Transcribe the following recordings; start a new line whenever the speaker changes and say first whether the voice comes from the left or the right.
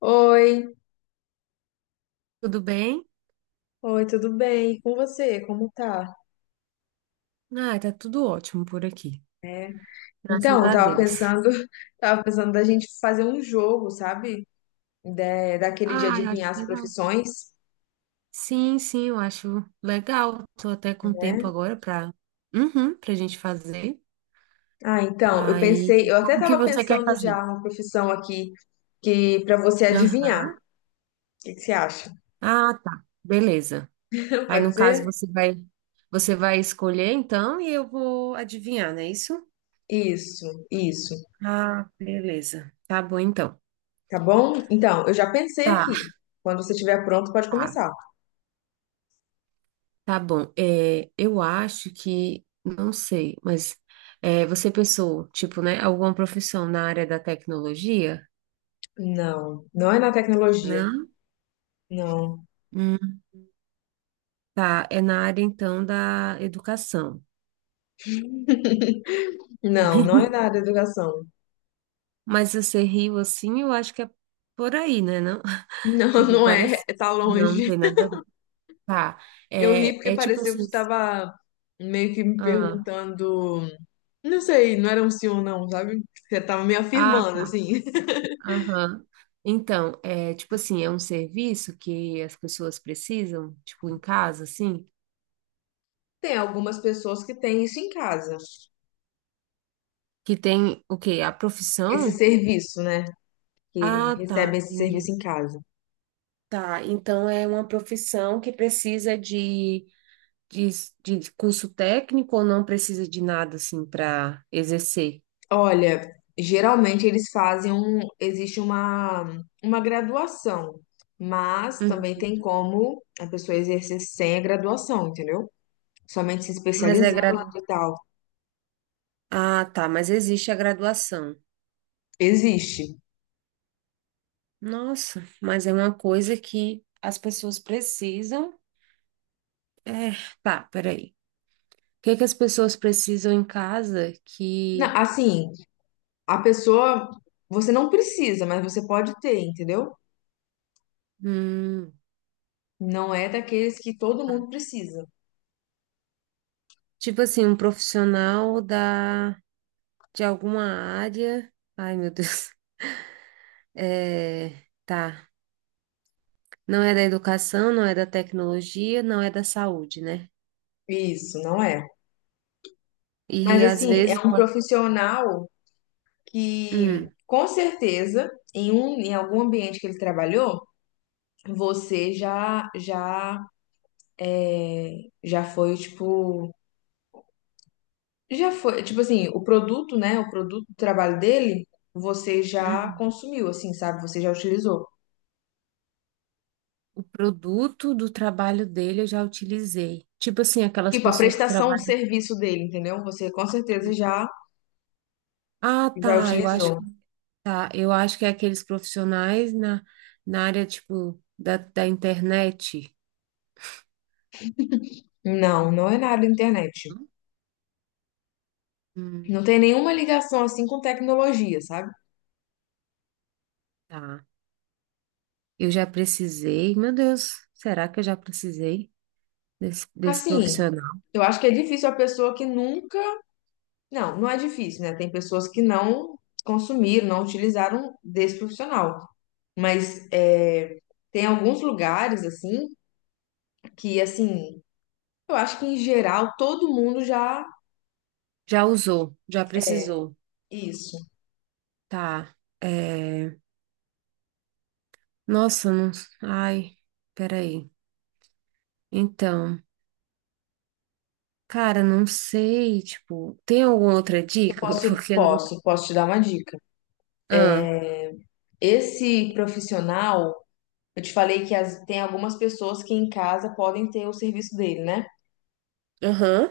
left: Oi,
right: Tudo bem?
left: oi, tudo bem? E com você? Como tá?
right: Ah, tá tudo ótimo por aqui. Graças
left: Então, eu
right: a
left: tava
right: Deus.
left: pensando, tava pensando da gente fazer um jogo, sabe? Daquele de
right: Ah, eu
left: adivinhar
right: acho
left: as
right: legal.
left: profissões,
right: Sim, sim, eu acho legal. Tô até com tempo
left: né?
right: agora para uhum, para gente fazer.
left: Ah, então, eu
right: Aí,
left: pensei, eu até
right: como que
left: tava
right: você quer
left: pensando
right: fazer?
left: já uma profissão aqui que para você adivinhar. O
right: Aham.
left: que que você acha?
right: Ah, tá. Beleza. Aí,
left: Pode
right: no caso,
left: ser?
right: você vai escolher então e eu vou adivinhar, não é isso?
left: Isso, isso.
right: Ah, beleza. Tá bom então.
left: Tá bom? Então, eu já pensei
right: Tá.
left: aqui. Quando você estiver pronto, pode
right: Tá.
left: começar.
right: Tá bom. É, eu acho que, não sei, mas é, você pensou, tipo, né, alguma profissão na área da tecnologia?
left: Não, não é na tecnologia.
right: Não?
left: Não,
right: Hum, tá, é na área então da educação.
left: não, não é na área da educação.
right: Mas você riu assim, eu acho que é por aí, né, não?
left: Não,
right: Tipo,
left: não é,
right: parece.
left: é, tá
right: Não, não
left: longe.
right: tem nada a ver. Tá,
left: Eu ri
right: é,
left: porque
right: é tipo
left: pareceu que
right: assim.
left: você estava meio que me
right: Ah,
left: perguntando, não sei, não era um sim ou não, sabe? Você tava me
right: ah,
left: afirmando,
right: tá.
left: assim.
right: Aham. Então, é tipo assim, é um serviço que as pessoas precisam, tipo, em casa, assim?
left: Tem algumas pessoas que têm isso em casa,
right: Que tem o quê? A
left: esse
right: profissão?
left: serviço, né? Que
right: Ah,
left: recebem
right: tá,
left: esse
right: entendi.
left: serviço em casa.
right: Tá, então é uma profissão que precisa de, de curso técnico ou não precisa de nada assim para exercer?
left: Olha, geralmente eles fazem um, existe uma graduação, mas
right: Uhum.
left: também tem como a pessoa exercer sem a graduação, entendeu? Somente se
right: Mas é
left: especializando
right: gradu...
left: e tal.
right: Ah, tá, mas existe a graduação.
left: Existe.
right: Nossa, mas é uma coisa que as pessoas precisam. É, tá, peraí. O que é que as pessoas precisam em casa que.
left: Assim, a pessoa, você não precisa, mas você pode ter, entendeu?
right: Hum,
left: Não é daqueles que todo
right: tá.
left: mundo precisa.
right: Tipo assim, um profissional da. De alguma área. Ai, meu Deus. É, tá. Não é da educação, não é da tecnologia, não é da saúde, né?
left: Isso, não é. Mas
right: E às
left: assim, é
right: vezes
left: um
right: pode.
left: profissional que,
right: Hum,
left: com certeza, em um, em algum ambiente que ele trabalhou, você é, já foi, já foi, tipo assim, o produto, né, o produto do trabalho dele, você já
right: uhum.
left: consumiu, assim, sabe? Você já utilizou.
right: O produto do trabalho dele eu já utilizei. Tipo assim, aquelas
left: Tipo, a
right: pessoas que
left: prestação de
right: trabalham.
left: serviço dele, entendeu? Você com certeza já.
right: Ah,
left: Já
right: tá. Eu acho
left: utilizou?
right: que tá. Eu acho que é aqueles profissionais na, na área, tipo, da, da internet.
left: Não, não é nada internet.
right: Não? Hum,
left: Não tem nenhuma ligação assim com tecnologia, sabe?
right: tá. Eu já precisei. Meu Deus, será que eu já precisei desse, desse
left: Assim,
right: profissional?
left: eu acho que é difícil a pessoa que nunca. Não, não é difícil, né? Tem pessoas que não consumiram, não utilizaram desse profissional. Mas é, tem alguns lugares, assim, que, assim, eu acho que em geral todo mundo já.
right: Já usou, já precisou.
left: Isso.
right: Tá. É... Nossa, não. Ai, peraí. Então, cara, não sei. Tipo, tem alguma outra
left: Eu
right: dica?
left: posso,
right: Porque não.
left: posso, posso te dar uma dica.
right: Ah,
left: Esse profissional. Eu te falei que tem algumas pessoas que em casa podem ter o serviço dele, né?
right: aham.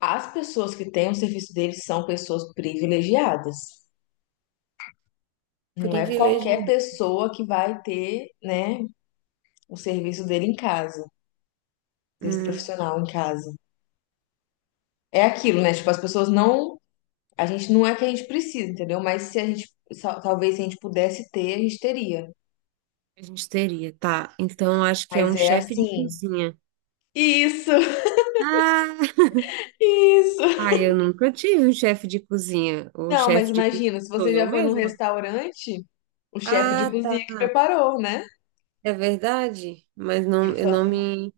left: As pessoas que têm o serviço dele são pessoas privilegiadas. Não é qualquer
right: Privilegiado.
left: pessoa que vai ter, né, o serviço dele em casa, desse
right: Hum,
left: profissional em casa. É aquilo, né? Tipo, as pessoas não. A gente não é que a gente precisa, entendeu? Mas se a gente. Talvez se a gente pudesse ter, a gente teria.
right: a gente teria, tá. Então, acho que é
left: Mas
right: um
left: é
right: chefe de
left: assim.
right: cozinha.
left: Isso!
right: Ah,
left: Isso!
right: ai, eu nunca tive um chefe de cozinha. O
left: Não, mas
right: chefe de cozinha
left: imagina, se
right: sou
left: você
right: eu
left: já foi num
right: mesma.
left: restaurante, o chefe de
right: Ah, tá.
left: cozinha que preparou, né?
right: É verdade, mas
left: Ele
right: não, eu
left: só.
right: não me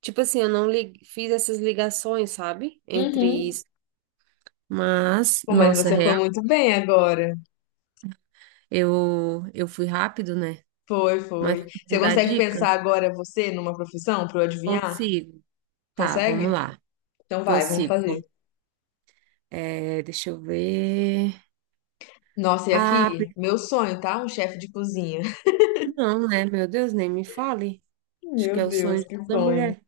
right: tipo assim, eu não fiz essas ligações, sabe? Entre
left: Uhum.
right: isso. Mas,
left: Pô, mas
right: nossa,
left: você foi
right: real,
left: muito bem agora.
right: eu fui rápido, né?
left: Foi,
right: Mas
left: foi. Você
right: vou dar
left: consegue pensar
right: dica?
left: agora você numa profissão para eu adivinhar?
right: Consigo. Tá, vamos
left: Consegue?
right: lá.
left: Então vai, vamos
right: Consigo.
left: fazer.
right: Vamos- é, deixa eu ver.
left: Nossa, e
right: Ah,
left: aqui, meu sonho, tá? Um chefe de cozinha.
right: não, né? Meu Deus, nem me fale. Acho que
left: Meu
right: é o sonho
left: Deus,
right: de
left: que
right: toda
left: sonho.
right: mulher.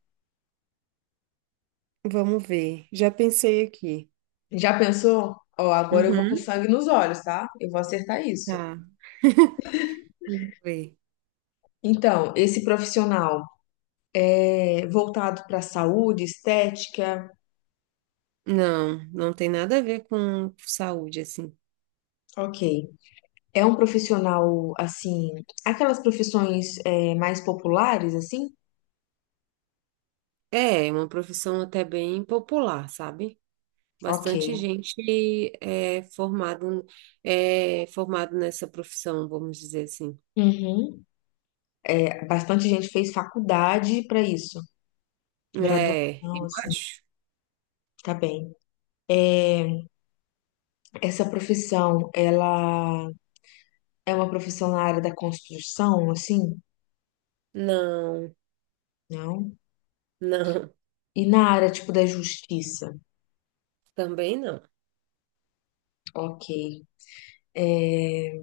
right: Vamos ver. Já pensei aqui.
left: Já pensou? Ó, agora eu vou com
right: Uhum.
left: sangue nos olhos, tá? Eu vou acertar isso.
right: Tá, vamos ver.
left: Então, esse profissional é voltado para saúde, estética,
right: Não, não tem nada a ver com saúde, assim.
left: ok. É um profissional, assim, aquelas profissões é, mais populares, assim?
right: É uma profissão até bem popular, sabe?
left: Ok.
right: Bastante gente é formado, é formado nessa profissão, vamos dizer assim.
left: Uhum. É, bastante gente fez faculdade para isso,
right: É,
left: graduação,
right: eu
left: assim,
right: acho.
left: tá bem. Essa profissão, ela é uma profissão na área da construção, assim?
right: Não,
left: Não.
right: não,
left: E na área, tipo, da justiça?
right: também não.
left: Ok. É...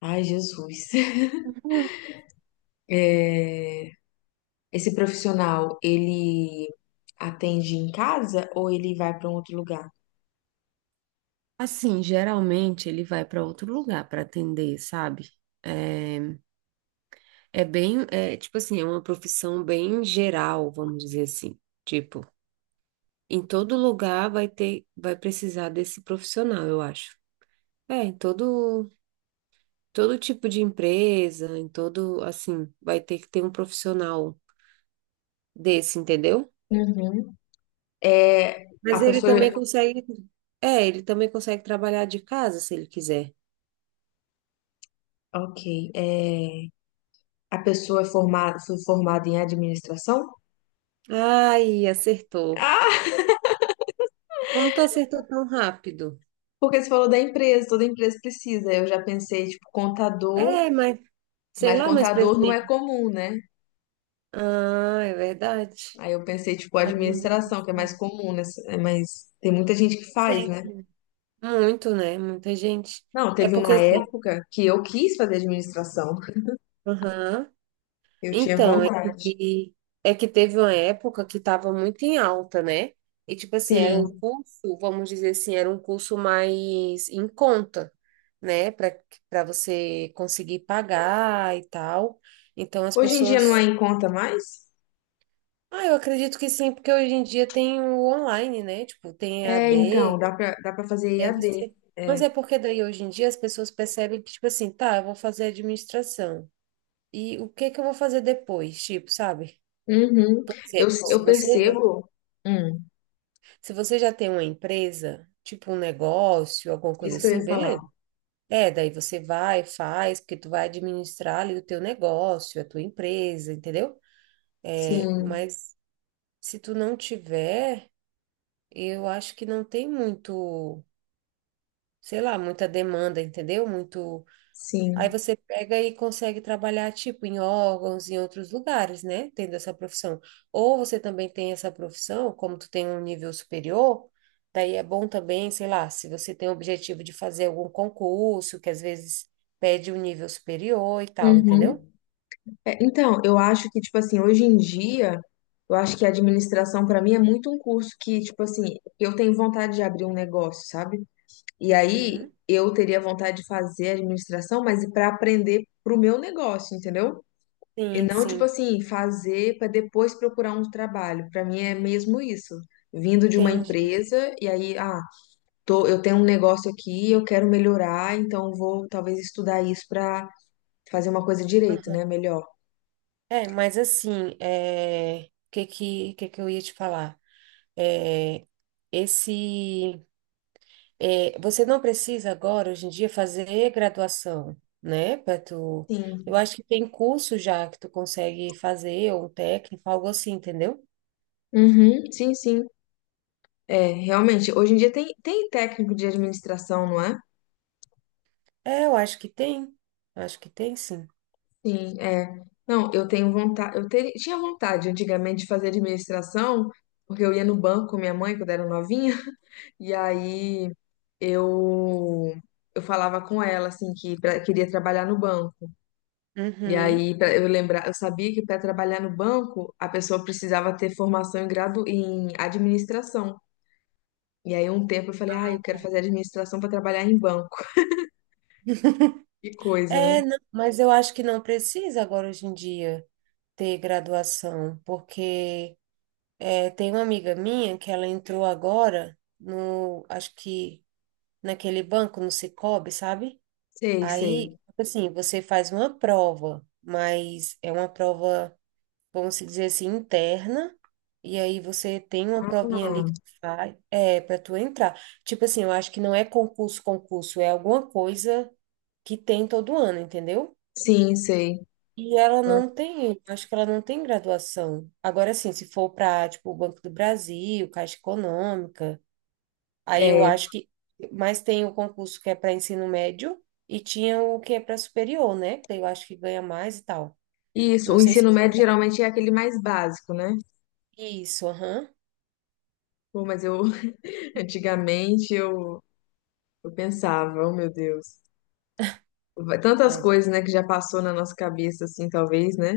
left: Ai, Jesus. É, esse profissional, ele atende em casa ou ele vai para um outro lugar?
right: Assim, geralmente ele vai para outro lugar para atender, sabe? É, é bem, é tipo assim, é uma profissão bem geral, vamos dizer assim. Tipo, em todo lugar vai ter, vai precisar desse profissional, eu acho. É, em todo. Todo tipo de empresa, em todo, assim, vai ter que ter um profissional desse, entendeu?
left: Uhum. É, a
right: Mas ele
left: pessoa,
right: também consegue, é, ele também consegue trabalhar de casa se ele quiser.
left: ok, é, a pessoa é formada, foi formada em administração?
right: Ai, acertou.
left: Ah,
right: Como tu acertou tão rápido?
left: porque você falou da empresa, toda empresa precisa. Eu já pensei, tipo, contador,
right: É, mas sei
left: mas
right: lá, mas
left: contador não
right: presidente.
left: é comum, né?
right: Ah, é verdade.
left: Aí eu pensei, tipo, administração, que é
right: Administração.
left: mais comum, né? É mais, tem muita gente que faz,
right: Sim,
left: né?
right: muito, né? Muita gente.
left: Não,
right: É
left: teve
right: porque
left: uma
right: assim,
left: época que eu quis fazer administração,
right: aham.
left: eu tinha
right: Então,
left: vontade.
right: que, é que teve uma época que estava muito em alta, né? E, tipo assim, era um
left: Sim,
right: curso, vamos dizer assim, era um curso mais em conta, né? Para para você conseguir pagar e tal. Então, as
left: hoje em dia não
right: pessoas.
left: é em conta mais?
right: Ah, eu acredito que sim, porque hoje em dia tem o online, né? Tipo, tem
left: É, então,
right: EAD,
left: dá pra fazer
right: deve
left: EAD.
right: ser. Mas é porque daí hoje em dia as pessoas percebem que, tipo assim, tá, eu vou fazer administração. E o que que eu vou fazer depois? Tipo, sabe?
left: Uhum.
right: Por
left: Eu,
right: exemplo, se
left: eu
right: você já
left: percebo. Hum,
right: se você já tem uma empresa, tipo um negócio, alguma coisa
left: isso que eu
right: assim,
left: ia falar.
right: beleza. É, daí você vai, faz, porque tu vai administrar ali o teu negócio, a tua empresa, entendeu? É,
left: Sim,
right: mas se tu não tiver, eu acho que não tem muito, sei lá, muita demanda, entendeu? Muito aí
left: sim.
right: você pega e consegue trabalhar, tipo, em órgãos, em outros lugares, né? Tendo essa profissão. Ou você também tem essa profissão, como tu tem um nível superior, daí é bom também, sei lá, se você tem o objetivo de fazer algum concurso, que às vezes pede um nível superior e tal,
left: Uhum.
right: entendeu?
left: É, então, eu acho que, tipo assim, hoje em dia, eu acho que a administração, pra mim, é muito um curso que, tipo assim, eu tenho vontade de abrir um negócio, sabe? E aí
right: Uhum.
left: eu teria vontade de fazer administração, mas para aprender pro meu negócio, entendeu? E
right: Sim,
left: não, tipo
right: sim,
left: assim, fazer pra depois procurar um trabalho. Pra mim é mesmo isso. Vindo de uma
right: entendi.
left: empresa, e aí, ah, tô, eu tenho um negócio aqui, eu quero melhorar, então vou talvez estudar isso para fazer uma coisa direito,
right: Aham.
left: né? Melhor.
right: É, mas assim, é... o que que eu ia te falar? É... Esse. É, você não precisa agora, hoje em dia, fazer graduação, né? Para tu... Eu
left: Sim.
right: acho que tem curso já que tu consegue fazer, ou um técnico, algo assim, entendeu?
left: Uhum, sim, sim. É, realmente, hoje em dia tem técnico de administração, não é?
right: É, eu acho que tem. Acho que tem, sim.
left: Sim, é. Não, eu tenho vontade, tinha vontade antigamente de fazer administração, porque eu ia no banco com minha mãe quando era novinha, e aí eu eu falava com ela assim que queria trabalhar no banco. E
right: Uhum.
left: aí, pra eu lembrar, eu sabia que para trabalhar no banco, a pessoa precisava ter formação em gradu em administração. E aí, um tempo eu falei, ah, eu quero
right: Tá.
left: fazer administração para trabalhar em banco. Que coisa, né?
right: É, não, mas eu acho que não precisa agora, hoje em dia, ter graduação, porque é, tem uma amiga minha que ela entrou agora no, acho que naquele banco, no Sicoob, sabe?
left: Sei, sei.
right: Aí, tipo assim, você faz uma prova, mas é uma prova, vamos se dizer assim, interna, e aí você tem uma provinha ali
left: Ah,
right: que tu faz, é, para tu entrar. Tipo assim, eu acho que não é concurso, concurso, é alguma coisa que tem todo ano, entendeu?
left: sim, sei.
right: E ela não tem, eu acho que ela não tem graduação. Agora, assim, se for para, tipo, o Banco do Brasil, Caixa Econômica, aí eu
left: É,
right: acho que. Mas tem o concurso que é para ensino médio e tinha o que é para superior, né? Que daí eu acho que ganha mais e tal.
left: isso.
right: Não
left: O
right: sei se
left: ensino médio geralmente é aquele mais básico, né?
right: é isso, aham.
left: Pô, mas eu, antigamente, eu pensava, oh meu Deus. Tantas
right: É.
left: coisas, né, que já passou na nossa cabeça, assim, talvez, né?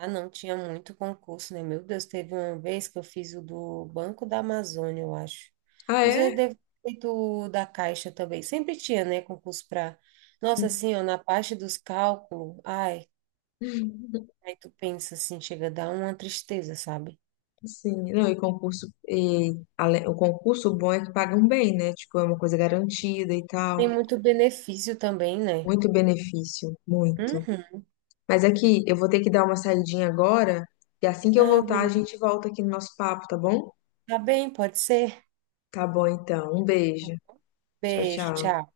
right: Ah, não, tinha muito concurso, né? Meu Deus, teve uma vez que eu fiz o do Banco da Amazônia, eu acho.
left: Ah,
right: Mas eu
left: é?
right: devo ter feito o da Caixa também. Sempre tinha, né? Concurso para. Nossa, assim, ó, na parte dos cálculos, ai, aí tu pensa assim, chega a dar uma tristeza, sabe?
left: Sim, não, e concurso, e, o concurso bom é que pagam bem, né? Tipo, é uma coisa garantida e
right: Tem
left: tal.
right: muito benefício também, né?
left: Muito benefício, muito.
right: Uhum.
left: Mas aqui, eu vou ter que dar uma saidinha agora, e assim que eu
right: Ah,
left: voltar, a gente volta aqui no nosso papo, tá bom?
right: tá bem, pode ser?
left: Tá bom, então. Um beijo. Tchau,
right: Beijo,
left: tchau.
right: tchau.